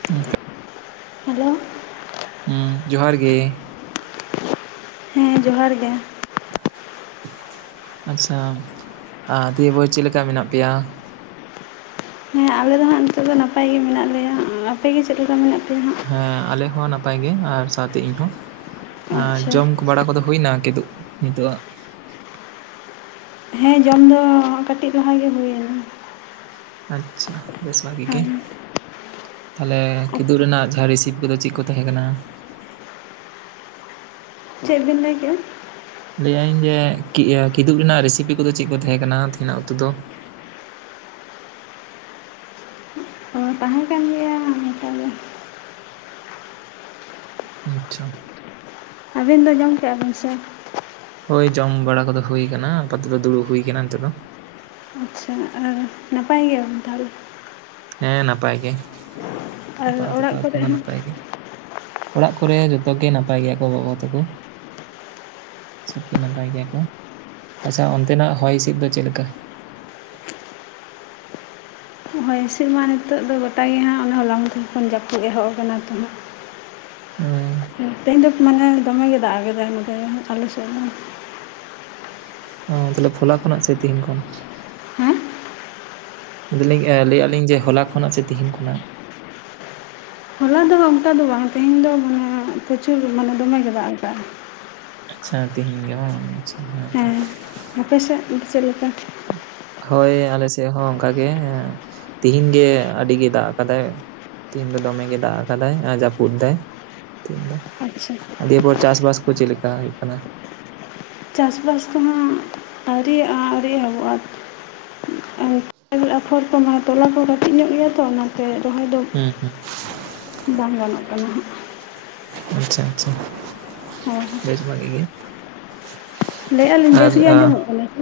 [inaudible] Hello ᱩ ᱡᱚᱦᱟᱨ ᱜᱮ ᱦᱮᱸ ᱡᱚᱦᱟᱨ ᱜᱮ ᱟᱪᱷᱟ ᱟ ᱫᱤᱭᱮ ᱯᱚᱨ ᱪᱮᱫᱞᱮᱠᱟ ᱢᱮᱱᱟᱜ ᱯᱮᱭᱟ ᱦᱮᱸ ᱟᱞᱮ ᱫᱚ ᱦᱟᱸᱜ ᱱᱤᱛᱚᱜ ᱫᱚ ᱱᱟᱯᱟᱭ ᱜᱮ ᱢᱮᱱᱟᱜ ᱞᱮᱭᱟ ᱟᱯᱮᱜᱮ ᱪᱮᱫ ᱞᱮᱠᱟ ᱢᱮᱱᱟᱜ ᱯᱮᱭᱟ ᱦᱟᱸᱜ ᱦᱮᱸ ᱟᱞᱮᱦᱚᱸ ᱱᱟᱯᱟᱭ ᱜᱮ ᱟᱨ ᱥᱟᱶᱛᱮ ᱤᱧᱦᱚ ᱮ ᱟᱪᱪᱷᱟ ᱡᱚᱢ ᱵᱟᱲᱟ ᱠᱚᱫᱚ ᱦᱩᱭᱱᱟ ᱠᱤᱫᱩᱜ ᱱᱤᱛᱚᱜ ᱟᱜ ᱦᱮᱸ ᱡᱚᱢ ᱫᱚ ᱠᱟᱹᱴᱤᱡ ᱞᱟᱦᱟ ᱜᱮ ᱦᱩᱭᱱᱟ ᱟᱪᱪᱷᱟ ᱵᱮᱥ ᱵᱷᱟᱹᱜᱤ ᱜᱮ ᱦᱮᱸ ᱛᱟᱦᱞᱮ ᱠᱤᱫᱩᱜ ᱨᱮᱱᱟᱜ ᱡᱟᱦᱟᱸ ᱨᱤᱥᱤᱵᱽ ᱠᱚᱫᱚ ᱪᱮᱫ ᱠᱚ ᱛᱟᱦᱮᱸ ᱠᱟᱱᱟ ᱪᱮᱫ ᱵᱮᱱ ᱞᱟᱹᱭ ᱠᱮᱫ ᱟ ᱞᱟᱹᱭᱮᱫ ᱤᱧᱡᱮ ᱠᱤ ᱠᱤᱫᱩᱵ ᱨᱮᱱᱟᱜ ᱨᱮᱥᱤᱯᱤ ᱠᱚᱫᱚ ᱪᱮᱫ ᱠᱚ ᱛᱟᱦᱮᱸ ᱠᱟᱱᱟ ᱛᱮᱦᱮᱱᱟᱜ ᱩᱛᱩ ᱫᱚ ᱚ ᱛᱟᱦᱮᱸ ᱠᱟᱱ ᱜᱮᱭᱟ ᱚᱱᱠᱟ ᱜᱮ ᱟᱪᱪᱷᱟ ᱟᱹᱵᱤᱱ ᱫᱚ ᱡᱚᱢ ᱠᱮᱫᱼᱟ ᱵᱤᱱ ᱥᱮ ᱦᱳᱭ ᱡᱚᱢ ᱵᱟᱲᱟ ᱠᱚᱫᱚ ᱦᱩᱭ ᱠᱟᱱᱟ ᱟᱯᱟᱛᱚᱛᱚ ᱫᱩᱲᱩᱵ ᱦᱩᱭ ᱟᱴᱠᱟᱱᱟ ᱱᱤᱛᱚᱜ ᱫᱚ ᱟᱪᱪᱷᱟ ᱟ ᱱᱟᱯᱟᱭ ᱜᱮᱭᱟ ᱵᱤᱱ ᱛᱟᱦᱞᱮ ᱦᱮᱸ ᱱᱟᱯᱟᱭ ᱜᱮ ᱟᱨ ᱟᱯᱟᱛᱚᱛᱚ ᱚᱲᱟᱜ ᱮᱠᱷᱚᱱ ᱠᱚᱨᱮ ᱫᱚ ᱦᱚᱸ ᱱᱟᱯᱟᱭ ᱜᱮ ᱚᱲᱟᱜ ᱠᱚᱨᱮ ᱡᱚᱛᱚ ᱜᱮ ᱱᱟᱯᱟᱭ ᱜᱮᱭᱟ ᱠᱚ ᱵᱟᱵᱟ ᱛᱟᱠᱚ ᱥᱚᱵᱜᱮ ᱱᱟᱯᱟᱭ ᱜᱮᱭᱟ ᱠᱚ ᱟᱪᱷᱟ ᱚᱱᱛᱮᱱᱟᱜ ᱦᱚᱭ ᱦᱤᱸᱥᱤᱫ ᱫᱚ ᱪᱮᱫ ᱞᱮᱠᱟ ᱦᱚᱭ ᱦᱤᱸᱥᱤᱫ ᱢᱟ ᱱᱤᱛᱳᱜ ᱫᱚ ᱜᱚᱴᱟᱜᱮ ᱦᱟᱸᱜ ᱚᱱᱟ ᱦᱚᱞᱟ ᱢᱟᱫᱷᱮᱨ ᱠᱷᱚᱱ ᱡᱟᱹᱯᱩᱫ ᱮᱦᱚᱵ ᱠᱟᱱᱟ ᱛᱚ ᱩ ᱛᱮᱦᱮᱧ ᱫᱚ ᱢᱟᱱᱮ ᱫᱚᱢᱮ ᱜᱮ ᱫᱟᱜ ᱠᱟᱫᱟᱭ ᱱᱚᱛᱮ ᱟᱞᱮ ᱥᱮᱫ ᱦᱚᱸ ᱚ ᱛᱟᱦᱚᱞᱮ ᱯᱷᱚᱞᱟ ᱠᱷᱚᱱᱟᱜ ᱥᱮ ᱛᱮᱦᱮᱧ ᱠᱷᱚᱱ ᱦᱮᱸ ᱟᱫᱟᱞᱤᱧ ᱞᱟᱹᱭᱟᱜᱫᱞᱤᱧ ᱡᱮ ᱦᱚᱞᱟ ᱠᱷᱚᱱᱟᱜ ᱥᱮ ᱛᱮᱦᱤᱧ ᱠᱷᱚᱱᱟᱜ ᱦᱚᱞᱟ ᱫᱚ ᱚᱱᱠᱟ ᱫᱚ ᱵᱟᱝ ᱛᱮᱦᱮᱧ ᱫᱚ ᱢᱟᱱᱮ [unintelligible] ᱯᱨᱚᱩᱨ ᱢᱟᱱᱮ ᱫᱚᱢᱮ ᱜᱮ ᱫᱟᱜ ᱟᱠᱟᱟᱜᱼᱟ ᱟᱪᱷᱟ ᱛᱮᱦᱮᱧ ᱜᱮ ᱵᱟᱝ ᱟᱪᱷᱟ ᱦᱮᱸ ᱛᱚ᱾ ᱦᱮᱸ ᱟᱯᱮ ᱥᱮᱫ ᱫᱚ ᱪᱮᱫ ᱞᱮᱠᱟ ᱦᱳᱭ ᱟᱞᱮ ᱥᱮᱫ ᱦᱚᱸ ᱚᱱᱠᱟᱜ ᱜᱮ ᱛᱮᱦᱮᱧ ᱜᱮ ᱟᱹᱰᱤ ᱜᱮ ᱫᱟᱜ ᱠᱟᱫᱟᱭ ᱛᱮᱦᱮᱧ ᱫᱚ ᱫᱚᱢᱮ ᱜᱮ ᱫᱟᱜ ᱠᱟᱫᱟᱭ ᱟᱨ ᱡᱟᱹᱯᱩᱫ ᱫᱟᱭ ᱛᱮᱦᱮᱧ ᱫᱚ ᱟᱪᱪᱷᱟ ᱫᱤᱭᱯᱚᱨ ᱪᱟᱥᱵᱟᱥ ᱠᱚ ᱪᱮᱫ ᱞᱮᱠᱟ ᱦᱩᱭᱩᱜ ᱠᱟᱱᱟ ᱪᱟᱥᱼᱵᱟᱥ ᱠᱚᱦᱚᱸ ᱟᱹᱣᱨᱤᱭᱟᱜ ᱟ ᱟᱹᱣᱨᱤ ᱮᱦᱚᱵᱚᱜᱼᱟ ᱚ ᱮᱨ ᱟᱠᱯᱷᱚᱨ ᱠᱚᱦᱚ ᱛᱚᱞᱟ ᱠᱚ ᱠᱟᱹᱴᱤᱡ ᱧᱚᱜ ᱜᱮᱭᱟ ᱛᱚ ᱚᱱᱟ ᱛᱮ ᱨᱚᱦᱚᱭ ᱫᱚ ᱦᱩᱸ ᱦᱩᱸ ᱵᱟᱝ ᱜᱟᱱᱚᱜ ᱠᱟᱱᱟ ᱦᱟᱸᱜ ᱟᱪᱪᱷᱟ ᱟᱪᱪᱷᱟ ᱵᱮᱥ ᱵᱷᱟᱜᱤ ᱜᱮ ᱞᱟᱹᱭᱮᱫᱼᱟ ᱞᱤᱧ ᱟᱨ ᱵᱮᱥ ᱜᱮ ᱟᱸᱡᱚᱢᱚᱜ ᱠᱟᱱᱟ ᱥᱮ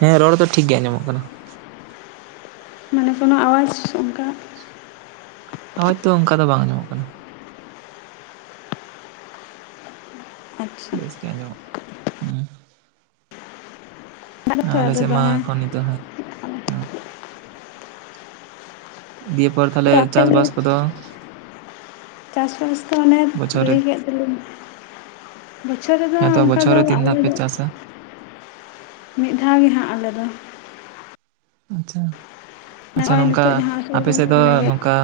ᱦᱮᱸ ᱨᱚᱲ ᱫᱚ ᱴᱷᱤᱠ ᱜᱮᱭᱟ ᱟᱸᱡᱚᱢᱚᱜ ᱠᱟᱱᱟ ᱢᱟᱱᱮ ᱠᱳᱱᱳ ᱟᱣᱟᱡᱽ ᱚᱱᱠᱟ ᱦᱚᱭ ᱛᱚ ᱚᱱᱠᱟ ᱫᱚ ᱵᱟᱝ ᱟᱸᱢᱚᱜ ᱠᱟᱱᱟ ᱟᱪᱪᱷᱟ ᱵᱮᱥ ᱜᱮ ᱟᱸᱡᱚᱢᱚᱜ ᱠᱟᱱᱟ ᱦᱮᱸ ᱵᱟᱝᱛᱚ ᱟᱞᱮ ᱟᱫᱚ ᱥᱮᱫ ᱢᱟ ᱫᱚᱢᱮ ᱮᱠᱷᱚᱱ ᱱᱤᱛ ᱦᱚᱸ ᱫᱤᱭᱮ ᱯᱚᱨ ᱛᱟᱦᱞᱮ ᱛᱚ ᱟᱯᱮ ᱪᱟᱥ ᱵᱟᱥ ᱠᱚᱫᱚ ᱪᱟᱥ ᱵᱟᱥ ᱫᱚ ᱚᱱᱮ ᱵᱚᱪᱷᱚᱨ ᱨᱮ ᱞᱟᱹᱭ ᱠᱮᱫ ᱫᱚᱞᱤᱧ ᱵᱚᱪᱷᱚᱨ ᱨᱮᱫᱚ ᱦᱮᱸᱛᱚ ᱚᱱᱠᱟ ᱵᱚᱪᱷᱚᱨ ᱫᱚ ᱨᱮ ᱛᱤᱱ ᱫᱷᱟᱣ ᱟᱞᱮ ᱯᱮ ᱫᱚ ᱪᱟᱥᱟ ᱢᱤᱫ ᱫᱷᱟᱣ ᱜᱮᱦᱟᱸᱜ ᱟᱞᱮ ᱫᱚ ᱟᱪᱪᱷᱟ ᱟᱪᱪᱷᱟ ᱱᱚᱜᱼᱚᱭ ᱱᱚᱝᱠᱟ ᱱᱤᱛᱚᱜ ᱡᱟᱦᱟᱸ ᱟᱥᱟᱲ ᱟᱯᱮ ᱥᱮᱫ ᱵᱚᱸᱜᱟ ᱫᱚ ᱤᱱᱟᱹᱜᱮ ᱱᱚᱝᱠᱟ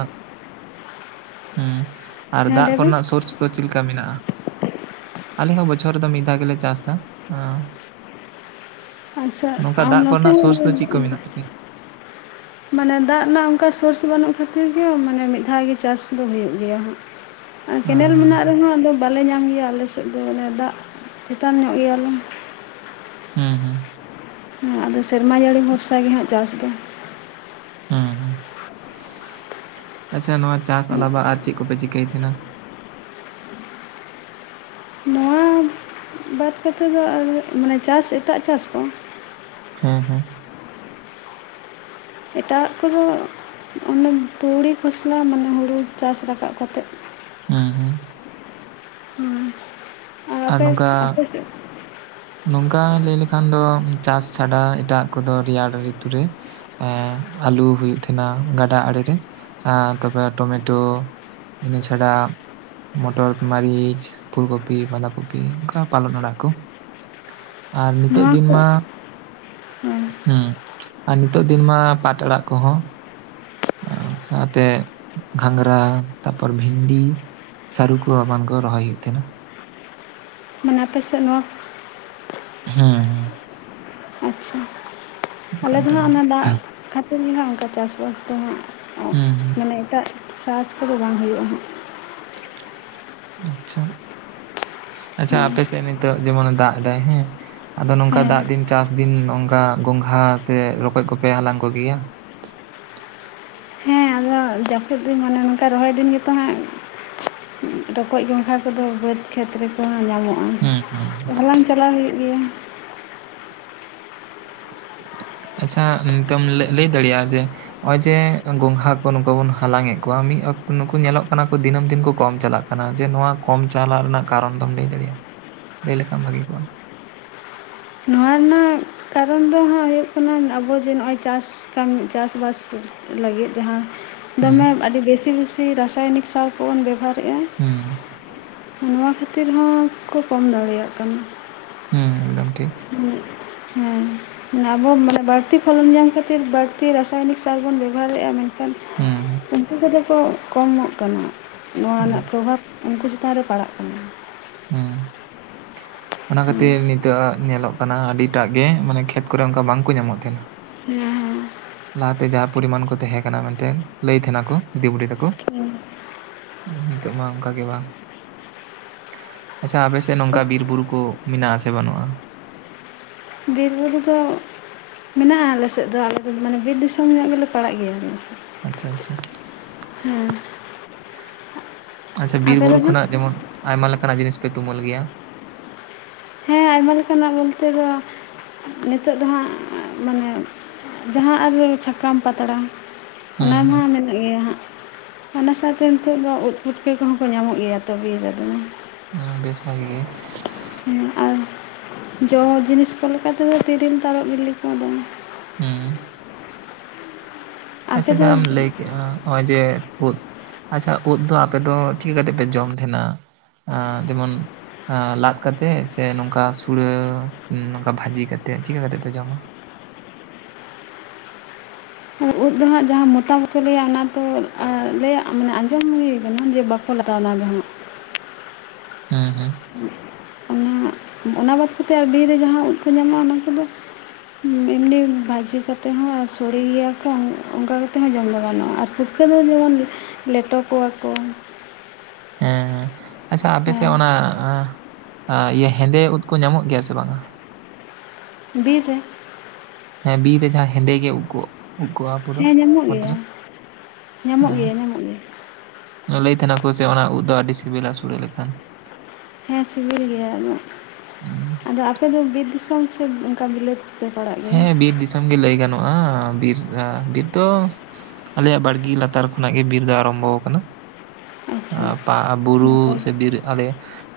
ᱦᱩᱸ ᱟᱨ ᱦᱮᱸ ᱫᱟᱜ ᱞᱟᱹᱭ ᱠᱚ ᱵᱤᱱ ᱨᱮᱱᱟᱜ ᱥᱳᱨᱥ ᱫᱚ ᱪᱮᱞᱠᱟ ᱢᱮᱱᱟᱜᱼᱟ ᱟᱞᱮ ᱦᱚᱸ ᱵᱚᱪᱷᱚᱨ ᱨᱮᱫᱚ ᱢᱤᱫ ᱫᱷᱟᱣ ᱜᱮᱞᱮ ᱪᱟᱥᱟ ᱟᱪᱪᱷᱟ ᱱᱚᱝᱠᱟ ᱟᱨ ᱫᱟᱜ ᱱᱚᱛᱮ ᱠᱚᱨᱮᱱᱟᱜ ᱦᱚᱸ ᱥᱳᱨᱥ ᱫᱚ ᱪᱮᱫ ᱠᱚ ᱢᱮᱱᱟᱜ ᱛᱟᱯᱮᱭᱟ ᱢᱟᱱᱮ ᱫᱟᱜ ᱨᱮᱱᱟᱜ ᱚᱱᱠᱟ ᱥᱳᱨᱥ ᱵᱟᱹᱱᱩᱜ ᱠᱚ ᱠᱷᱟᱹᱛᱤᱨ ᱜᱮ ᱢᱟᱱᱮ ᱢᱤᱫ ᱫᱷᱟᱣ ᱜᱮ ᱪᱟᱥ ᱫᱚ ᱦᱩᱭᱩᱜ ᱜᱮᱭᱟ ᱦᱟᱸᱜ ᱟᱨ ᱦᱮᱸ ᱠᱮᱱᱮᱞ ᱦᱮᱸ ᱢᱮᱱᱟᱜ ᱨᱮᱦᱚᱸ ᱟᱫᱚ ᱵᱟᱞᱮ ᱧᱟᱢ ᱜᱮᱭᱟ ᱟᱞᱮ ᱥᱮᱫ ᱫᱚ ᱚᱱᱮ ᱫᱟᱜ ᱪᱮᱛᱟᱱ ᱧᱚᱜ ᱜᱮᱭᱟᱞᱮ ᱦᱩᱸ ᱦᱩᱸ ᱟᱫᱚ ᱥᱮᱨᱢᱟ ᱡᱟᱹᱲᱤ ᱵᱷᱚᱨᱥᱟ ᱜᱮ ᱦᱟᱸᱜ ᱪᱟᱥ ᱫᱚ ᱩᱦᱩᱸ ᱟᱪᱪᱷᱟ ᱱᱚᱣᱟ ᱪᱟᱥ ᱟᱞᱟᱵᱟ ᱟᱨ ᱪᱮᱫ ᱠᱚᱯᱮ ᱪᱤᱠᱟᱹᱭ ᱛᱟᱦᱮᱱᱟ ᱵᱟᱹᱫᱷ ᱠᱚᱛᱮ ᱫᱚ ᱟᱨ ᱢᱟᱱᱮ ᱪᱟᱥ ᱮᱴᱟᱜ ᱪᱟᱥ ᱠᱚ ᱦᱮᱸ ᱦᱮᱸ ᱮᱴᱟᱼᱟᱜ ᱠᱚᱫᱚ ᱚᱱᱮ ᱛᱩᱲᱤ ᱠᱷᱚᱥᱞᱟ ᱢᱟᱱᱮ ᱦᱩᱲᱩ ᱪᱟᱥ ᱨᱟᱠᱟᱵ ᱠᱟᱛᱮᱜ ᱦᱩᱸ ᱦᱩᱸ ᱦᱩᱸ ᱟᱨ ᱟᱨ ᱟᱯᱮ ᱱᱚᱝᱠᱟ ᱟᱯᱮ ᱥᱮᱫ ᱱᱚᱝᱠᱟ ᱞᱟᱹᱭ ᱞᱮᱠᱷᱟᱱ ᱫᱚ ᱪᱟᱥ ᱪᱷᱟᱰᱟ ᱮᱴᱟᱜ ᱠᱚᱫᱚ ᱨᱮᱭᱟᱲ ᱨᱤᱛᱩ ᱨᱮ ᱮᱸ ᱟᱞᱩ ᱦᱩᱭᱩᱜ ᱛᱟᱦᱮᱸᱱᱟ ᱜᱟᱰᱟ ᱟᱲᱮ ᱨᱮ ᱮ ᱛᱚᱵᱮ ᱴᱚᱢᱮᱴᱳ ᱤᱱᱟᱹ ᱪᱷᱟᱲᱟ ᱢᱚᱴᱚᱨ ᱢᱟᱹᱨᱤᱪ ᱯᱷᱩᱞᱠᱚᱯᱤ ᱵᱟᱫᱟᱸ ᱠᱚᱯᱤ ᱚᱱᱠᱟ ᱯᱟᱞᱚᱱ ᱟᱲᱟᱜ ᱠᱚ ᱟᱨ ᱱᱤᱛᱚᱜ ᱱᱚᱣᱟ ᱫᱤᱱ ᱠᱚ ᱢᱟ ᱦᱮᱸ ᱦᱩᱸ ᱟᱨ ᱱᱤᱛᱚᱜ ᱫᱤᱱ ᱢᱟ ᱯᱟᱴ ᱟᱲᱟᱜ ᱠᱚᱦᱚᱸ ᱥᱟᱶ ᱛᱮ ᱜᱷᱟᱸᱝᱜᱨᱟ ᱛᱟᱯᱚᱨ ᱵᱷᱤᱱᱰᱤ ᱥᱟᱨᱩ ᱠᱚ ᱮᱢᱟᱱ ᱠᱚ ᱨᱚᱦᱚᱭ ᱦᱩᱭᱩᱜ ᱛᱟᱦᱮᱱᱟ ᱢᱟᱱᱮ ᱟᱯᱮ ᱥᱮᱫ ᱱᱚᱣᱟ ᱦᱩᱸ ᱦᱩᱸ ᱟᱪᱪᱷᱟ ᱟᱞᱮ ᱚᱱᱠᱟᱱ ᱫᱚ ᱴᱟᱭᱤᱢ ᱦᱟᱸᱜ ᱨᱮ ᱚᱱᱟ ᱫᱟᱜ ᱠᱷᱟᱹᱛᱤᱨ ᱜᱮ ᱦᱟᱸᱜ ᱚᱱᱠᱟ ᱪᱟᱥ ᱵᱟᱥ ᱫᱚ ᱦᱟᱸᱜ ᱦᱩᱸ ᱦᱩᱸ ᱢᱟᱱᱮ ᱮᱴᱟᱜ ᱪᱟᱥ ᱠᱚᱫᱚ ᱵᱟᱝ ᱦᱩᱭᱩᱜᱼᱟ ᱦᱟᱸᱜ ᱟᱪᱷᱟ ᱟᱪᱷᱟ ᱦᱮᱸ ᱟᱯᱮ ᱥᱮᱫ ᱱᱤᱛᱚᱜ ᱡᱮᱢᱚᱱᱮ ᱫᱟᱜ ᱫᱟᱭ ᱦᱮᱸ ᱟᱫᱚ ᱱᱚᱝᱠᱟ ᱦᱮᱸ ᱫᱟᱜ ᱫᱤᱱ ᱪᱟᱥ ᱫᱤᱱ ᱱᱚᱝᱠᱟ ᱜᱚᱝᱜᱷᱟ ᱥᱮ ᱨᱚᱠᱚᱡ ᱠᱚᱯᱮ ᱦᱟᱞᱟᱝ ᱠᱚᱜᱮᱭᱟ? ᱦᱮᱸ ᱟᱫᱚ ᱡᱟᱹᱯᱩᱫ ᱫᱤᱱ ᱢᱟᱱᱮ ᱱᱚᱝᱠᱟ ᱨᱚᱦᱚᱭ ᱫᱤᱱ ᱜᱮᱛᱚ ᱦᱟᱸᱜ ᱨᱚᱠᱚᱡ ᱜᱚᱸᱝᱜᱷᱟ ᱠᱚᱫᱚ ᱵᱟᱹᱫᱽ ᱠᱷᱮᱛ ᱨᱮᱠᱚ ᱠᱚ ᱧᱟᱢᱚᱜᱼᱟ ᱦᱩᱸ ᱦᱩᱸ ᱛᱚ ᱦᱟᱞᱟᱝ ᱪᱟᱞᱟᱣ ᱦᱩᱭᱩᱜ ᱜᱮᱭᱟ ᱟᱪᱪᱷᱟ ᱱᱤᱛᱚᱢ ᱞᱟᱹᱭ ᱫᱟᱲᱮᱭᱟᱜᱼᱟ ᱡᱮ ᱱᱚᱜᱼᱚᱭ ᱡᱮ ᱜᱚᱝᱜᱷᱟ ᱠᱚ ᱱᱩᱠᱩ ᱵᱚᱱ ᱦᱟᱞᱟᱝ ᱮᱫ ᱠᱚᱣᱟ ᱢᱤᱫ ᱚᱠᱛᱚ ᱱᱩᱠᱩ ᱧᱮᱞᱚᱜ ᱠᱟᱱᱟ ᱠᱚ ᱫᱤᱱᱟᱹᱢ ᱫᱤᱱ ᱠᱚ ᱠᱚᱢ ᱪᱟᱞᱟᱜ ᱠᱟᱱᱟ ᱡᱮ ᱱᱚᱣᱟ ᱠᱚᱢ ᱪᱟᱞᱟᱜ ᱨᱮᱱᱟᱜ ᱠᱟᱨᱚᱱ ᱫᱚᱢ ᱞᱟᱹᱭ ᱫᱟᱲᱮᱭᱟᱜᱼᱟ ᱞᱟᱹᱭ ᱞᱮᱠᱷᱟᱱ ᱵᱷᱟᱜᱤ ᱠᱚᱜᱼᱟ ᱱᱚᱣᱟ ᱨᱮᱱᱟᱜ ᱠᱟᱨᱚᱱ ᱫᱚ ᱦᱟᱸᱜ ᱦᱩᱭᱩᱜ ᱠᱟᱱᱟ ᱟᱵᱚ ᱡᱮ ᱱᱚᱜᱼᱚᱭ ᱪᱟᱥ ᱪᱟᱥ ᱵᱟᱥ ᱞᱟᱹᱜᱤᱫ ᱡᱟᱦᱟᱸ ᱦᱩᱸ ᱫᱚᱢᱮ ᱟᱹᱰᱤ ᱵᱮᱥᱤ ᱵᱮᱥᱤ ᱨᱟᱥᱟᱭᱱᱤᱠ ᱥᱟᱨ ᱠᱚ ᱵᱚᱱ ᱵᱮᱵᱚᱦᱟᱨᱮᱫᱼᱟ ᱦᱩᱸ ᱱᱚᱶᱟ ᱠᱷᱟᱹᱛᱤᱨ ᱦᱚᱸᱠᱚ ᱠᱚᱢ ᱫᱟᱲᱮᱭᱟᱜ ᱠᱟᱱᱟ᱾ ᱦᱩᱸ ᱮᱠᱫᱚᱢ ᱴᱷᱤᱠ [inaudible] ᱦᱮᱸ ᱟᱵᱚ ᱢᱟᱱᱮ ᱵᱟᱹᱲᱛᱤ ᱯᱷᱚᱞᱚᱱ ᱧᱟᱢ ᱠᱷᱟᱹᱛᱤᱨ ᱵᱟᱹᱲᱛᱤ ᱨᱟᱥᱟᱭᱚᱱᱤᱠ ᱥᱟᱨ ᱵᱚᱱ ᱵᱮᱵᱚᱦᱟᱨ ᱮᱫᱼᱟ ᱢᱮᱱᱠᱷᱟᱱ ᱢᱮᱱᱠᱷᱟᱱ ᱦᱩᱸ ᱩᱱᱠᱩ ᱠᱚᱫᱚ ᱠᱚ ᱠᱚᱢᱚᱜ ᱠᱟᱱᱟ ᱱᱚᱣᱟ ᱦᱩᱸ ᱨᱮᱱᱟᱜ ᱯᱚᱨᱚᱵᱷᱟᱵᱽ ᱩᱱᱠᱩ ᱪᱮᱛᱟᱱ ᱨᱮ ᱯᱟᱲᱟᱜ ᱠᱟᱱᱟ᱾ ᱦᱩᱸ [inaudible] ᱚᱱᱟ ᱠᱷᱟᱹᱛᱤᱨ ᱦᱮᱸ ᱱᱤᱛᱚᱜᱜ ᱧᱮᱞᱚᱜ ᱠᱟᱱᱟ ᱟᱹᱰᱤ ᱮᱴᱟᱜ ᱜᱮ ᱢᱟᱱᱮ ᱠᱷᱮᱛ ᱠᱚᱨᱮ ᱚᱱᱠᱟ ᱵᱟᱝᱠᱚ ᱧᱟᱢᱚᱜ ᱛᱟᱦᱮᱱᱟ᱾ ᱦᱮᱸ ᱦᱮᱸ ᱞᱟᱦᱟᱛᱮ ᱡᱟᱦᱟᱸ ᱯᱚᱨᱤᱢᱟᱱ ᱠᱚ ᱛᱟᱦᱮᱸ ᱠᱟᱱᱟ ᱢᱮᱱᱛᱮ ᱞᱟᱹᱭ ᱛᱟᱦᱮᱸ ᱱᱟᱠᱚ ᱫᱤᱫᱤ ᱵᱩᱰᱤ ᱛᱟᱠᱚ ᱦᱮᱸ ᱱᱤᱛᱚᱜ ᱢᱟ ᱚᱱᱠᱟ ᱜᱮ ᱵᱟᱝ ᱟᱪᱪᱷᱟ ᱟᱯᱮ ᱥᱮᱫ ᱱᱚᱝᱠᱟ ᱵᱤᱨ ᱵᱩᱨᱩ ᱠᱚ ᱢᱮᱱᱟᱜ ᱟᱥᱮ ᱵᱟᱹᱱᱩᱜᱼᱟ ᱵᱤᱨ ᱵᱩᱨᱩ ᱫᱚ ᱢᱮᱱᱟᱜᱼᱟ ᱟᱞᱮ ᱥᱮᱫ ᱫᱚ ᱟᱞᱮ ᱫᱚ ᱢᱟᱱᱮ ᱵᱤᱨ ᱫᱤᱥᱚᱢ ᱧ ᱜᱮᱞᱮ ᱯᱟᱲᱟᱜ ᱜᱮᱭᱟ ᱟᱪᱷᱟ ᱟᱪᱷᱟ ᱦᱮᱸ ᱟᱪᱷᱟ ᱵᱤᱨ ᱟᱯᱮ ᱫᱚ ᱵᱩᱨᱩ ᱦᱟᱸᱜ ᱠᱷᱚᱱᱟᱜ ᱡᱮᱢᱚᱱ ᱟᱭᱢᱟ ᱞᱮᱠᱟᱱᱟᱜ ᱡᱤᱱᱤᱥ ᱯᱮ ᱛᱩᱢᱟᱹᱞ ᱜᱮᱭᱟ ᱦᱮᱸ ᱟᱭᱢᱟ ᱞᱮᱠᱟᱱᱟᱜ ᱵᱚᱞᱛᱮ ᱫᱚ ᱱᱤᱛᱚᱜ ᱫᱚ ᱦᱟᱸᱜ ᱢᱟᱱᱮ ᱡᱟᱦᱟᱸ ᱟᱨ ᱥᱟᱷᱟᱠᱟᱢ ᱯᱟᱛᱲᱟ ᱚᱱᱟ ᱦᱩᱸ ᱢᱟ ᱦᱩᱸ ᱢᱮᱱᱟᱜ ᱜᱮᱭᱟ ᱦᱟᱸᱜ ᱚᱱᱟ ᱥᱟᱶᱛᱮ ᱱᱤᱛᱚᱜ ᱫᱚ ᱩᱫ ᱯᱩᱴᱠᱟᱹ ᱠᱚᱦᱚᱸ ᱠᱚ ᱧᱟᱢᱚᱜ ᱜᱮᱭᱟ ᱛᱚ ᱵᱤᱨ ᱨᱮ ᱫᱚ ᱦᱮᱸ ᱵᱮᱥ ᱵᱷᱟᱜᱮ ᱜᱮ ᱦᱮᱸ ᱟᱨ ᱡᱚ ᱡᱤᱱᱤᱥ ᱠᱚ ᱞᱮᱠᱟ ᱛᱮ ᱫᱚ ᱛᱤᱨᱤᱞ ᱛᱟᱨᱚᱜ ᱵᱤᱞᱤ ᱠᱚ ᱫᱚ ᱦᱮᱸ ᱟᱯᱮ ᱟᱪᱷᱟ ᱫᱚ ᱡᱟᱦᱟᱸᱟᱢ ᱞᱟᱹᱭ ᱠᱮᱫ ᱠᱮᱜᱼᱟ ᱱᱚᱜᱼᱚᱭ ᱡᱮ ᱩᱫ ᱟᱪᱷᱟ ᱳᱫ ᱫᱚ ᱟᱯᱮ ᱫᱚ ᱪᱤᱠᱟᱹ ᱠᱟᱛᱮᱜ ᱯᱮ ᱡᱚᱢ ᱛᱟᱦᱮᱱᱟ ᱮ ᱡᱮᱢᱚᱱ? ᱞᱟᱫ ᱠᱟᱛᱮᱫ ᱥᱮ ᱱᱚᱝᱠᱟ ᱥᱩᱲᱟᱹ ᱱᱚᱝᱠᱟ ᱵᱷᱟᱹᱡᱤ ᱠᱟᱛᱮᱫ ᱪᱤᱠᱟᱹ ᱠᱟᱛᱮ ᱯᱮ ᱡᱚᱢᱟ? ᱟᱨ ᱩᱫ ᱫᱚ ᱦᱟᱸᱜ ᱡᱟᱦᱟᱸ ᱢᱚᱛᱟ ᱵᱟᱠᱚ ᱞᱟᱹᱭᱟ ᱚᱱᱟ ᱫᱚ ᱞᱟᱹ ᱢᱟᱱᱮ ᱟᱸᱡᱚᱢ ᱦᱩᱭ ᱠᱟᱱᱟ ᱡᱮ ᱵᱟ ᱠᱚᱞ ᱞᱟᱜᱟᱣᱱᱟ ᱫᱚ ᱦᱟᱸᱜ ᱦᱮᱸ ᱦᱮᱸ ᱚᱸᱜ ᱚᱱᱮ ᱚᱱᱟ ᱵᱟᱫ ᱠᱟᱛᱮ ᱟᱨ ᱵᱤᱨ ᱨᱮ ᱡᱟᱦᱟᱸ ᱩᱫ ᱠᱚ ᱧᱟᱢᱚᱜᱼᱟ ᱚᱱᱟ ᱠᱚ ᱫᱚ ᱮᱢᱱᱤ ᱵᱷᱟᱹᱡᱤ ᱠᱟᱛᱮᱫ ᱦᱚᱸ ᱥᱚᱲᱮ ᱜᱮᱭᱟ ᱠᱚ ᱚᱱᱠᱟ ᱠᱟᱛᱮᱫ ᱦᱚᱸ ᱡᱚᱢ ᱫᱚ ᱜᱟᱱᱚᱜᱼᱟ᱾ ᱟᱨ ᱯᱩᱴ ᱯᱷᱟᱹᱨᱟᱹᱭ ᱫᱚ ᱵᱟᱝ ᱞᱮᱴᱚ ᱠᱚᱣᱟ ᱠᱚ ᱦᱮᱸ ᱦᱮᱸ ᱟᱪᱷᱟ ᱟᱯᱮ ᱥᱮᱫ ᱚᱱᱟ ᱤᱭᱟᱹ ᱦᱮᱸᱫᱮ ᱩᱫ ᱠᱚ ᱧᱟᱢᱚᱜ ᱜᱮᱭᱟ ᱥᱮ ᱵᱟᱝ-ᱟ? ᱵᱤᱨ ᱨᱮ ᱦᱮᱸ ᱵᱤᱨ ᱨᱮ ᱡᱟᱦᱟᱸ ᱦᱮᱸᱫᱮ ᱜᱮ ᱳᱫ ᱠᱚᱜ ᱳᱫ ᱠᱚᱜ-ᱟ ᱯᱩᱨᱟᱹ ᱦᱮᱸ ᱧᱟᱢᱚᱜ ᱚᱛ ᱜᱮᱭᱟ ᱨᱮ ᱧᱟᱢᱚᱜ ᱦᱮᱸ ᱜᱮᱭᱟ ᱧᱟᱢᱚᱜ ᱜᱮᱭᱟ ᱞᱟᱹᱭ ᱛᱟᱦᱮᱱᱟ ᱠᱚ ᱡᱮ ᱚᱱᱟ ᱩᱵ ᱫᱚ ᱟᱹᱰᱤ ᱥᱤᱵᱤᱞᱟ ᱥᱚᱲᱮ ᱞᱮᱠᱷᱟᱱ᱾ ᱦᱮᱸ ᱥᱤᱵᱤᱞ ᱜᱮᱭᱟ ᱟ ᱟᱫᱚ ᱟᱯᱮ ᱫᱚ ᱵᱤᱨ ᱫᱤᱥᱚᱢ ᱥᱮ ᱚᱱᱠᱟ ᱵᱤᱞᱟᱹᱛᱤ ᱯᱮ ᱯᱟᱲᱟᱜ-ᱟ? ᱦᱮᱸ ᱵᱤᱨ ᱫᱤᱥᱚᱢ ᱜᱮ ᱞᱟᱹᱭ ᱜᱟᱱᱚᱜᱼᱟ ᱵᱤᱨ ᱵᱤᱨ ᱫᱚ ᱟᱞᱮᱭᱟᱜ ᱵᱟᱲᱜᱮ ᱞᱟᱛᱟᱨ ᱠᱷᱚᱱᱟᱜ ᱜᱮ ᱵᱤᱨ ᱫᱚ ᱟᱨᱚᱢᱵᱷᱚ ᱟᱠᱟᱱᱟ᱾ ᱟᱪᱪᱷᱟ ᱵᱩᱨᱩ ᱱᱟᱯᱟᱭ ᱥᱮ ᱜᱮ᱾ ᱵᱤᱨ ᱟᱞᱮ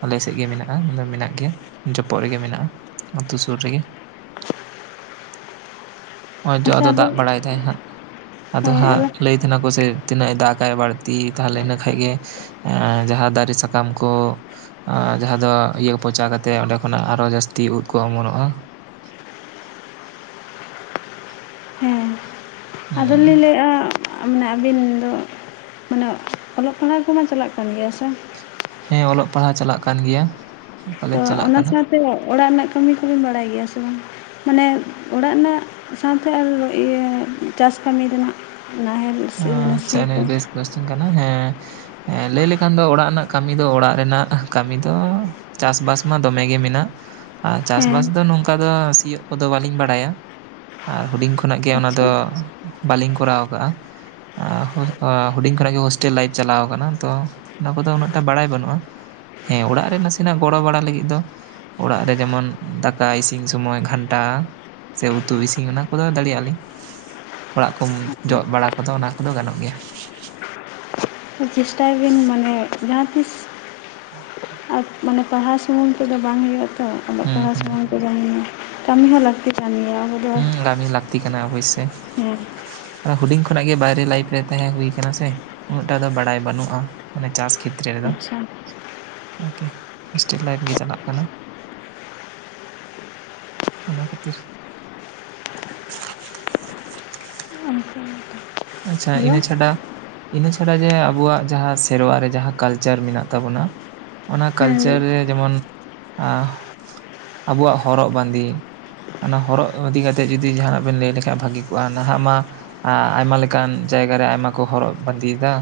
ᱟᱞᱮ ᱥᱮᱫ ᱜᱮ ᱢᱮᱱᱟᱜᱼᱟ ᱢᱟᱱᱮ ᱢᱮᱱᱟᱜ ᱜᱮᱭᱟ ᱡᱚᱯᱚᱜ ᱨᱮ ᱜᱮ ᱢᱮᱱᱟᱜᱼᱟ ᱟᱛᱳ ᱥᱩᱨ ᱨᱮ ᱜᱮ᱾ ᱱᱚᱜ-ᱚᱭ ᱡᱚ ᱟᱫᱚ ᱫᱟᱜ ᱵᱟᱲᱟᱭ ᱫᱟᱭ ᱦᱟᱸᱜ ᱟᱫᱚ ᱦᱟᱸᱜ ᱞᱟᱹᱭ ᱤᱱᱟᱹ ᱠᱚ ᱥᱮ ᱛᱤᱱᱟᱹᱜ ᱫᱟᱜᱟᱭ ᱵᱟᱹᱲᱛᱤ ᱛᱟᱦᱚᱞᱮ ᱤᱱᱟᱹ ᱠᱷᱟᱡ ᱜᱮ ᱮ ᱡᱟᱦᱟᱸ ᱫᱟᱨᱮ ᱥᱟᱠᱟᱢ ᱠᱚ ᱟᱨ ᱡᱟᱦᱟᱸ ᱫᱚ ᱤᱭᱟᱹ ᱯᱚᱪᱟ ᱠᱟᱛᱮᱫ ᱚᱸᱰᱮ ᱠᱷᱚᱱᱟᱜ ᱟᱨᱚ ᱡᱟᱹᱥᱛᱤ ᱩᱫ ᱠᱚ ᱚᱢᱚᱱᱚᱜ-ᱟ ᱟᱫᱚ ᱦᱮᱸ ᱞᱤᱧ ᱞᱟᱹᱭᱮᱫ-ᱟ ᱢᱟᱱᱮ ᱟᱹᱵᱤᱱ ᱫᱚ ᱢᱟᱱᱮ ᱚᱞᱚᱜ ᱯᱟᱲᱦᱟᱣ ᱠᱚᱢᱟ ᱪᱟᱞᱟᱜ ᱠᱟᱱ ᱜᱮᱭᱟ ᱦᱮᱸᱥᱮ? ᱦᱮᱸ ᱚᱞᱚᱜ ᱯᱟᱲᱦᱟᱣ ᱪᱟᱞᱟᱜ ᱠᱟᱱ ᱜᱮᱭᱟ ᱛᱚ ᱠᱚᱞᱮᱡᱽ ᱪᱟᱞᱟᱜ ᱚᱱᱟ ᱠᱟᱱᱟ ᱥᱟᱶᱛᱮ ᱚᱲᱟᱜ ᱨᱮᱱᱟᱜ ᱠᱟᱹᱢᱤ ᱠᱚ ᱵᱤᱱ ᱵᱟᱲᱟᱭ ᱜᱮᱭᱟ ᱥᱮ ᱵᱟᱝ? ᱢᱟᱱᱮ ᱚᱲᱟᱜ ᱨᱮᱱᱟᱜ ᱥᱟᱶᱛᱮ ᱟᱨ ᱤᱭᱟᱹ ᱪᱟᱥ ᱠᱟᱹᱢᱤ ᱨᱮᱱᱟᱜ ᱱᱟᱦᱮᱞ ᱥᱤ ᱢᱟᱱᱮ ᱟᱪᱪᱷᱟ ᱥᱤ ᱠᱚ ᱱᱤᱭᱟᱹ ᱵᱮᱥ ᱠᱚᱥᱪᱮᱱ ᱠᱟᱱᱟ ᱦᱮᱸ ᱦᱮᱸ ᱞᱟᱹᱭ ᱞᱮᱠᱷᱟᱱ ᱫᱚ ᱚᱲᱟᱜ ᱨᱮᱱᱟᱜ ᱠᱟᱹᱢᱤ ᱫᱚ ᱚᱲᱟᱜ ᱨᱮᱱᱟᱜ ᱠᱟᱹᱢᱤ ᱫᱚ ᱪᱟᱥᱵᱟᱥ ᱢᱟ ᱫᱚᱢᱮ ᱜᱮ ᱢᱮᱱᱟᱜ ᱟᱨ ᱪᱟᱥ ᱦᱮᱸ ᱵᱟᱥ ᱫᱚ ᱱᱚᱝᱠᱟ ᱫᱚ ᱥᱤᱭᱳᱜ ᱠᱚᱫᱚ ᱵᱟᱹᱞᱤᱧ ᱵᱟᱲᱟᱭᱟ ᱟᱨ ᱦᱩᱰᱤᱧ ᱠᱷᱚᱱᱟᱜ ᱜᱮ ᱚᱱᱟ ᱫᱚ ᱟᱪᱪᱷᱟ ᱵᱟᱹᱞᱤᱧ ᱠᱚᱨᱟᱣ ᱟᱠᱟᱜ-ᱟ ᱦᱩᱰᱤᱧ ᱠᱷᱚᱱᱟᱜ ᱜᱮ ᱦᱳᱥᱴᱮᱞ ᱞᱟᱭᱤᱯᱷ ᱪᱟᱞᱟᱣ ᱠᱟᱱᱟ ᱛᱚ ᱚᱱᱟ ᱠᱚᱫᱚ ᱩᱱᱟᱹᱜᱴᱟ ᱵᱟᱲᱟᱭ ᱵᱟᱹᱱᱩᱜ-ᱟ ᱦᱮᱸ ᱚᱲᱟᱜ ᱨᱮ ᱱᱟᱥᱮᱱᱟᱜ ᱜᱚᱲᱚ ᱵᱟᱲᱟ ᱞᱟᱹᱜᱤᱫ ᱫᱚ ᱚᱲᱟᱜ ᱨᱮ ᱡᱮᱢᱚᱱ ᱫᱟᱠᱟ ᱤᱥᱤᱱ ᱥᱚᱢᱚᱭ ᱜᱷᱟᱱᱴᱟ ᱥᱮ ᱩᱛᱩ ᱤᱥᱤᱱ ᱚᱱᱟ ᱠᱚᱫᱚ ᱫᱟᱲᱮᱭᱟᱜ-ᱟ ᱞᱤᱧ ᱚᱲᱟᱜ ᱠᱚᱢ ᱡᱚᱜ ᱵᱟᱲᱟ ᱟᱫᱚ ᱚᱱᱟ ᱠᱚᱫᱚ ᱜᱟᱱᱚᱜ ᱜᱮᱭᱟ ᱪᱮᱥᱴᱟᱭ ᱵᱤᱱ ᱢᱟᱱᱮ ᱡᱟᱦᱟᱸ ᱛᱤᱥ ᱟᱨ ᱢᱟᱱᱮ ᱯᱟᱲᱦᱟᱣ ᱥᱩᱢᱩᱝ ᱛᱮᱫᱚ ᱵᱟᱝ ᱦᱩᱭᱩᱜ-ᱟ ᱛᱚ ᱚᱞᱚᱜ ᱦᱩᱸ ᱯᱟᱲᱦᱟᱣ ᱦᱩᱸ ᱥᱩᱢᱩᱝ ᱫᱚ ᱵᱟᱝ ᱦᱩᱭᱩᱜ-ᱟ ᱠᱟᱹᱢᱤ ᱦᱚᱸ ᱞᱟᱹᱠᱛᱤ ᱠᱟᱱ ᱜᱮᱭᱟ ᱟᱵᱚ ᱫᱚ ᱦᱩᱸ ᱠᱟᱹᱢᱤ ᱞᱟᱹᱠᱛᱤ ᱠᱟᱱᱟ ᱚᱵᱚᱥᱥᱚᱭ ᱦᱮᱸ ᱦᱩᱰᱤᱧ ᱠᱷᱚᱱᱟᱜ ᱜᱮ ᱵᱟᱭᱨᱮ ᱞᱟᱭᱤᱯᱷ ᱨᱮ ᱛᱟᱦᱮᱸ ᱦᱩᱭ ᱟᱠᱟᱱᱟ ᱥᱮ ᱩᱱᱟᱹᱜ ᱴᱟ ᱫᱚ ᱵᱟᱲᱟᱭ ᱵᱟᱹᱱᱩᱜ-ᱟ ᱢᱟᱱᱮ ᱪᱟᱥ ᱠᱷᱮᱛᱨᱮ ᱨᱮᱫᱚ ᱟᱪᱪᱷᱟ ᱟᱨᱠᱤ ᱦᱳᱥᱴᱮᱞ ᱞᱟᱭᱤᱯᱷ ᱜᱮ ᱪᱟᱞᱟᱜ ᱠᱟᱱᱟ ᱚᱱᱟ ᱠᱷᱟᱹᱛᱤᱨ ᱟᱪᱪᱷᱟ ᱦᱮᱞᱳ ᱤᱱᱟᱹ ᱪᱷᱟᱰᱟ ᱤᱱᱟᱹ ᱪᱷᱟᱲᱟ ᱡᱮ ᱟᱵᱚᱣᱟᱜ ᱡᱟᱦᱟᱸ ᱥᱮᱨᱣᱟ ᱨᱮ ᱡᱟᱦᱟᱸ ᱠᱟᱞᱪᱟᱨ ᱢᱮᱱᱟᱜ ᱛᱟᱵᱚᱱᱟ ᱚᱱᱟ ᱠᱟᱞᱪᱟᱨ ᱦᱮᱸ ᱨᱮ ᱡᱮᱢᱚᱱ ᱟᱵᱚᱣᱟᱜ ᱦᱚᱨᱚᱜ ᱵᱟᱸᱫᱮ ᱚᱱᱟ ᱦᱚᱨᱚᱜ ᱤᱫᱤ ᱠᱟᱛᱮ ᱡᱩᱫᱤ ᱡᱟᱦᱟᱱᱟᱜ ᱵᱮᱱ ᱞᱟᱹᱭ ᱞᱮᱠᱷᱟᱡ ᱵᱷᱟᱹᱜᱤ ᱠᱚᱜ-ᱟ ᱱᱟᱦᱟᱜ ᱢᱟ ᱟᱭᱢᱟ ᱞᱮᱠᱟ ᱚᱱᱠᱟᱱ ᱡᱟᱭᱜᱟ ᱨᱮ ᱟᱭᱢᱟ ᱠᱚ ᱦᱚᱨᱚᱜ ᱵᱟᱸᱫᱮᱭᱮᱫᱟ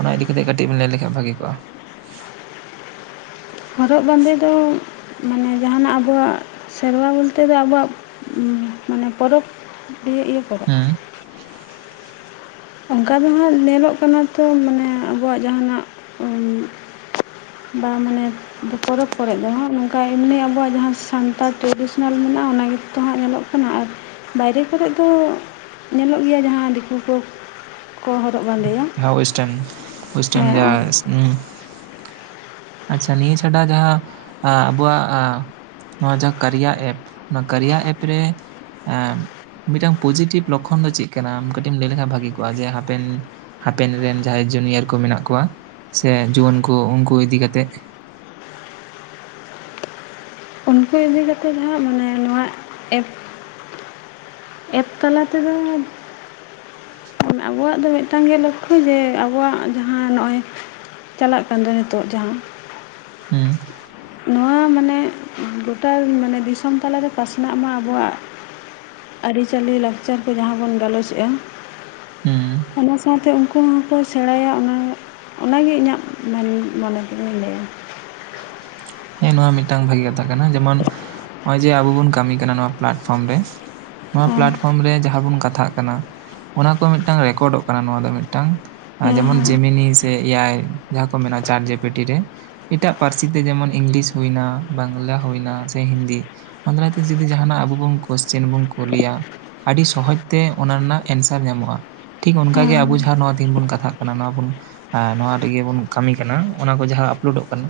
ᱚᱱᱟ ᱤᱫᱤ ᱠᱟᱛᱮᱫ ᱠᱟᱹᱴᱤᱡ ᱵᱮᱱ ᱞᱟᱹᱭ ᱞᱮᱠᱷᱟᱱ ᱵᱷᱟᱜᱤ ᱠᱚᱜ-ᱟ ᱦᱚᱨᱚᱜ ᱵᱟᱸᱫᱮ ᱫᱚ ᱢᱟᱱᱮ ᱡᱟᱦᱟᱱᱟᱜ ᱟᱵᱚᱣᱟᱜ ᱥᱮᱨᱣᱟ ᱵᱚᱞᱛᱮ ᱫᱚ ᱟᱵᱚᱣᱟᱜ ᱩ ᱢᱟᱱᱮ ᱯᱚᱨᱚᱵᱽ ᱤᱭᱟᱹ ᱤᱭᱟᱹ ᱠᱚᱨᱮ ᱦᱩᱸ ᱚᱱᱠᱟ ᱫᱚ ᱦᱟᱸᱜ ᱧᱮᱞᱚᱜ ᱠᱟᱱᱟ ᱛᱚ ᱢᱟᱱᱮ ᱟᱵᱚᱣᱟᱜ ᱡᱟᱦᱟᱸᱱᱟᱜ ᱩᱸᱻ ᱵᱟ ᱢᱟᱱᱮ ᱯᱚᱨᱚᱵᱽ ᱠᱚᱨᱮᱜ ᱫᱚ ᱦᱟᱸᱜ ᱱᱚᱝᱠᱟ ᱮᱢᱱᱤ ᱟᱵᱚᱣᱟᱜ ᱡᱟᱦᱟᱸ ᱥᱟᱱᱛᱟᱲ ᱴᱨᱟᱰᱤᱥᱚᱱᱟᱞ ᱢᱮᱱᱟᱜ-ᱟ ᱚᱱᱟ ᱜᱮᱛᱚ ᱦᱟᱸᱜ ᱧᱮᱞᱚᱜ ᱠᱟᱱᱟ ᱠᱟᱱᱟ ᱟᱨ ᱵᱟᱭᱨᱮ ᱠᱚᱨᱮᱜ ᱫᱚ ᱧᱮᱞᱚᱜ ᱜᱮᱭᱟ ᱡᱟᱦᱟᱸ ᱫᱤᱠᱩ ᱠᱚ ᱠᱚ ᱦᱚᱨᱚᱜ ᱵᱟᱸᱫᱮᱭᱟ ᱡᱟᱦᱟᱸ ᱳᱭᱮᱥᱴᱟᱨᱱ ᱳᱭᱮᱥᱴᱟᱨᱱ ᱦᱮᱸ ᱡᱟᱦᱟᱸ ᱟᱪᱪᱷᱟ ᱱᱤᱭᱟᱹ ᱪᱷᱟᱰᱟ ᱡᱟᱦᱟᱸ ᱟᱵᱚᱣᱟᱜ-ᱟᱸ ᱱᱚᱣᱟ ᱡᱟᱦᱟᱸ ᱠᱟᱨᱤᱭᱟ ᱮᱯ ᱚᱱᱟ ᱠᱟᱨᱤᱭᱟ ᱮᱯ ᱨᱮ ᱮᱸ ᱢᱤᱫᱴᱟᱝ ᱯᱚᱡᱤᱴᱤᱵᱷ ᱞᱚᱠᱠᱷᱚᱱ ᱫᱚ ᱪᱮᱫ ᱠᱟᱱᱟ ᱟᱢ ᱠᱟᱹᱴᱤᱡ ᱮᱢ ᱞᱟᱹᱭ ᱞᱮᱠᱷᱟᱱ ᱵᱷᱟᱹᱜᱤ ᱠᱚᱜᱼᱟ ᱡᱮ ᱦᱟᱯᱮᱱ ᱦᱟᱯᱮᱱ ᱨᱮᱱ ᱡᱟᱦᱟᱸᱭ ᱡᱩᱱᱤᱭᱟᱨ ᱠᱚ ᱢᱮᱱᱟᱜ ᱠᱚᱣᱟ ᱥᱮ ᱡᱩᱣᱟᱹᱱ ᱠᱚ ᱩᱱᱠᱩ ᱤᱫᱤ ᱠᱟᱛᱮᱫ ᱩᱱᱠᱩ ᱤᱫᱤ ᱠᱟᱛᱮ ᱡᱟᱦᱟᱸ ᱢᱟᱱᱮ ᱱᱚᱣᱟ ᱮᱯ ᱮᱯ ᱛᱟᱞᱟ ᱛᱮᱫᱚ ᱟᱵᱚᱣᱟᱜ ᱫᱚ ᱢᱤᱫᱴᱟᱝ ᱜᱮ ᱞᱚᱠᱠᱷᱚ ᱡᱮ ᱟᱵᱚᱣᱟᱜ ᱡᱟᱦᱟᱸ ᱱᱚᱜ-ᱚᱭ ᱪᱟᱞᱟᱜ ᱠᱟᱱ ᱫᱚ ᱱᱤᱛᱳᱜ ᱡᱟᱦᱟᱸ ᱦᱩᱸ ᱱᱚᱣᱟ ᱢᱟᱱᱮ ᱜᱳᱴᱟ ᱢᱟᱱᱮ ᱫᱤᱥᱚᱢ ᱛᱟᱞᱟᱨᱮ ᱯᱟᱥᱱᱟᱜ ᱢᱟ ᱟᱵᱚᱣᱟᱜ ᱟᱹᱨᱤᱪᱟᱹᱞᱤ ᱞᱟᱠᱪᱟᱨ ᱠᱚ ᱡᱟᱦᱟᱸ ᱵᱚᱱ ᱜᱟᱞᱚᱪᱮᱜ-ᱟ ᱦᱩᱸ ᱚᱱᱟ ᱥᱟᱶᱛᱮ ᱩᱱᱠᱩ ᱟᱠᱚ ᱦᱚᱸᱠᱚ ᱥᱮᱸᱲᱟᱭᱟ ᱚᱱᱟ ᱚᱱᱟ ᱜᱮ ᱤᱧᱟᱹᱜ ᱢᱮᱱ ᱢᱚᱱᱮ ᱛᱮᱫᱚᱧ ᱞᱟᱹᱭᱟ ᱦᱮᱸ ᱱᱚᱣᱟ ᱢᱤᱫᱴᱟᱝ ᱵᱷᱟᱜᱤ ᱠᱟᱛᱷᱟ ᱠᱟᱱᱟ ᱡᱮᱢᱚᱱ ᱱᱚᱜᱼᱚᱭ ᱡᱮ ᱟᱵᱚ ᱵᱚᱱ ᱠᱟᱹᱢᱤ ᱠᱟᱱᱟ ᱱᱚᱣᱟ ᱯᱞᱟᱴᱯᱷᱚᱨᱚᱢ ᱨᱮ ᱱᱚᱣᱟ ᱯᱞᱟᱴᱯᱷᱚᱨᱚᱢ ᱨᱮ ᱡᱟᱦᱟᱸ ᱵᱚᱱ ᱠᱟᱛᱷᱟᱜ ᱠᱟᱱᱟ ᱚᱱᱟ ᱠᱚ ᱢᱤᱫᱴᱟᱝ ᱨᱮᱠᱚᱨᱰᱚᱜ ᱠᱟᱱᱟ ᱱᱚᱣᱟ ᱫᱚ ᱢᱤᱫᱴᱟᱝ ᱡᱮᱢᱚᱱ ᱦᱮᱸ ᱡᱮᱢᱤᱱᱤ ᱥᱮ ᱮᱭᱟᱭ ᱡᱟᱦᱟᱸ ᱠᱚ ᱢᱮᱱᱟᱜᱼᱟ ᱪᱟᱴ ᱡᱮᱯᱤᱴᱤ ᱨᱮ ᱮᱴᱟᱜ ᱯᱟᱹᱨᱥᱤ ᱛᱮ ᱡᱮᱢᱚᱱ ᱤᱝᱞᱤᱥ ᱦᱩᱭᱱᱟ ᱵᱟᱝᱞᱟ ᱦᱩᱭᱱᱟ ᱥᱮ ᱦᱤᱱᱫᱤ ᱚᱱᱟ ᱫᱟᱨᱟᱭ ᱛᱮ ᱡᱩᱫᱤ ᱡᱟᱦᱟᱱᱟᱜ ᱟᱵᱚ ᱵᱚᱱ ᱠᱳᱥᱪᱮᱱ ᱵᱚᱱ ᱠᱩᱞᱤᱭᱟ ᱟᱹᱰᱤ ᱥᱚᱦᱚᱡᱽ ᱛᱮ ᱚᱱᱟ ᱨᱮᱱᱟᱜ ᱮᱱᱥᱟᱨ ᱧᱟᱢᱚᱜᱼᱟ ᱴᱷᱤᱠ ᱚᱱᱠᱟᱜᱮ ᱦᱮᱸ ᱟᱵᱚ ᱡᱟᱦᱟᱸ ᱱᱚᱣᱟ ᱛᱤᱱ ᱵᱚᱱ ᱠᱟᱛᱷᱟᱜ ᱠᱟᱱᱟ ᱱᱚᱣᱟ ᱵᱚᱱ ᱱᱚᱣᱟ ᱨᱮᱜᱮ ᱵᱚᱱ ᱠᱟᱹᱢᱤ ᱠᱟᱱᱟ ᱚᱱᱟ ᱠᱚ ᱡᱟᱦᱟᱸ ᱟᱯᱞᱳᱰᱚᱜ ᱠᱟᱱᱟ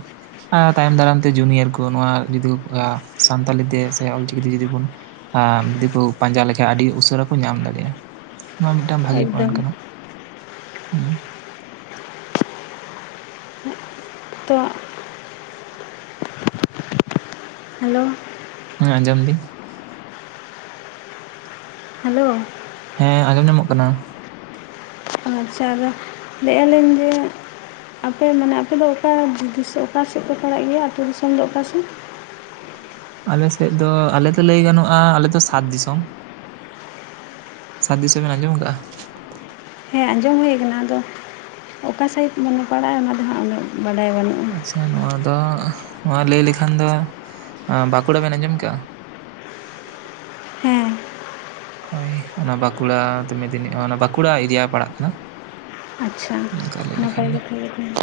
ᱟᱨ ᱛᱟᱭᱚᱢ ᱫᱟᱨᱟᱢ ᱛᱮ ᱡᱩᱱᱤᱭᱟᱨ ᱠᱚ ᱱᱚᱣᱟ ᱡᱩᱫᱤ ᱥᱟᱱᱛᱟᱲᱤ ᱛᱮ ᱥᱮ ᱚᱞᱪᱤᱠᱤ ᱛᱮ ᱡᱩᱫᱤ ᱵᱚᱱ ᱡᱩᱫᱤ ᱠᱚ ᱯᱟᱸᱡᱟ ᱞᱮᱠᱷᱟᱡ ᱟᱹᱰᱤ ᱩᱥᱟᱹᱨᱟ ᱠᱚ ᱧᱟᱢ ᱫᱟᱲᱮᱭᱟᱜᱼᱟ ᱱᱚᱣᱟ ᱢᱤᱫᱴᱟᱝ ᱵᱷᱟᱜᱮ ᱦᱮᱸ ᱯᱚᱭᱮᱱᱴ ᱮᱠᱫᱚᱢ ᱠᱟᱱᱟ ᱦᱩᱸ ᱛᱚ ᱦᱮᱞᱳ ᱦᱮᱸ ᱟᱸᱡᱚᱢ ᱫᱤᱧ ᱦᱮᱞᱳ ᱦᱮᱸ ᱟᱸᱡᱚᱢ ᱧᱟᱢᱚᱜ ᱠᱟᱱᱟ ᱟᱨᱪᱷᱟ ᱟᱨ ᱞᱟᱹᱭᱮᱫ ᱟᱹᱞᱤᱧ ᱡᱮ ᱟᱯᱮ ᱢᱟᱱᱮ ᱟᱯᱮ ᱫᱚ ᱚᱠᱟ ᱫᱤᱥᱚ ᱚᱠᱟ ᱥᱮᱫ ᱯᱮ ᱯᱟᱲᱟᱜ ᱜᱮᱭᱟ ᱟᱛᱩ ᱫᱤᱥᱚᱢ ᱫᱚ ᱚᱠᱟ ᱥᱮᱫ? ᱟᱞᱮᱥᱮᱫ ᱫᱚ ᱟᱞᱮ ᱫᱚ ᱞᱟᱹᱭ ᱜᱟᱱᱚᱜᱼᱟ ᱟᱞᱮᱫᱚ ᱥᱟᱛ ᱫᱤᱥᱚᱢ ᱥᱟᱫ ᱫᱤᱥᱚᱢ ᱵᱮᱱ ᱟᱸᱡᱚᱢ ᱟᱠᱟᱜᱼᱟ ᱦᱮᱸ ᱟᱸᱡᱚᱢ ᱦᱩᱭ ᱟᱠᱟᱱᱟ ᱟᱫᱚ ᱚᱠᱟ ᱥᱟᱭᱤᱡ ᱢᱟᱱᱮ ᱯᱟᱲᱟᱜᱼᱟ ᱚᱱᱟ ᱫᱚ ᱦᱟᱸᱜ ᱩᱱᱟᱹᱜ ᱵᱟᱰᱟᱭ ᱵᱟᱹᱱᱩᱜᱼᱟ ᱟᱪᱪᱷᱟ ᱱᱚᱣᱟ ᱫᱚ ᱱᱚᱣᱟ ᱞᱟᱹᱭ ᱞᱮᱠᱷᱟᱱ ᱫᱚ ᱵᱟᱸᱠᱩᱲᱟ ᱵᱮᱱ ᱟᱸᱡᱚᱢ ᱠᱟᱜᱼᱟ ᱦᱮᱸ ᱦᱳᱭ ᱚᱱᱟ ᱵᱟᱸᱠᱩᱲᱟ ᱢᱤᱫᱤᱱᱤ ᱵᱟᱸᱠᱩᱲᱟ ᱮᱨᱤᱭᱟ ᱯᱟᱲᱟᱜ ᱠᱟᱱᱟ ᱟᱪᱪᱷᱟ ᱚᱝᱠᱟ ᱞᱟᱭ ᱞᱮᱠᱷᱟᱱ ᱱᱟᱯᱟᱭ ᱫᱚ ᱠᱟᱛᱷᱟ ᱜᱮ ᱛᱟᱦᱚᱞᱮ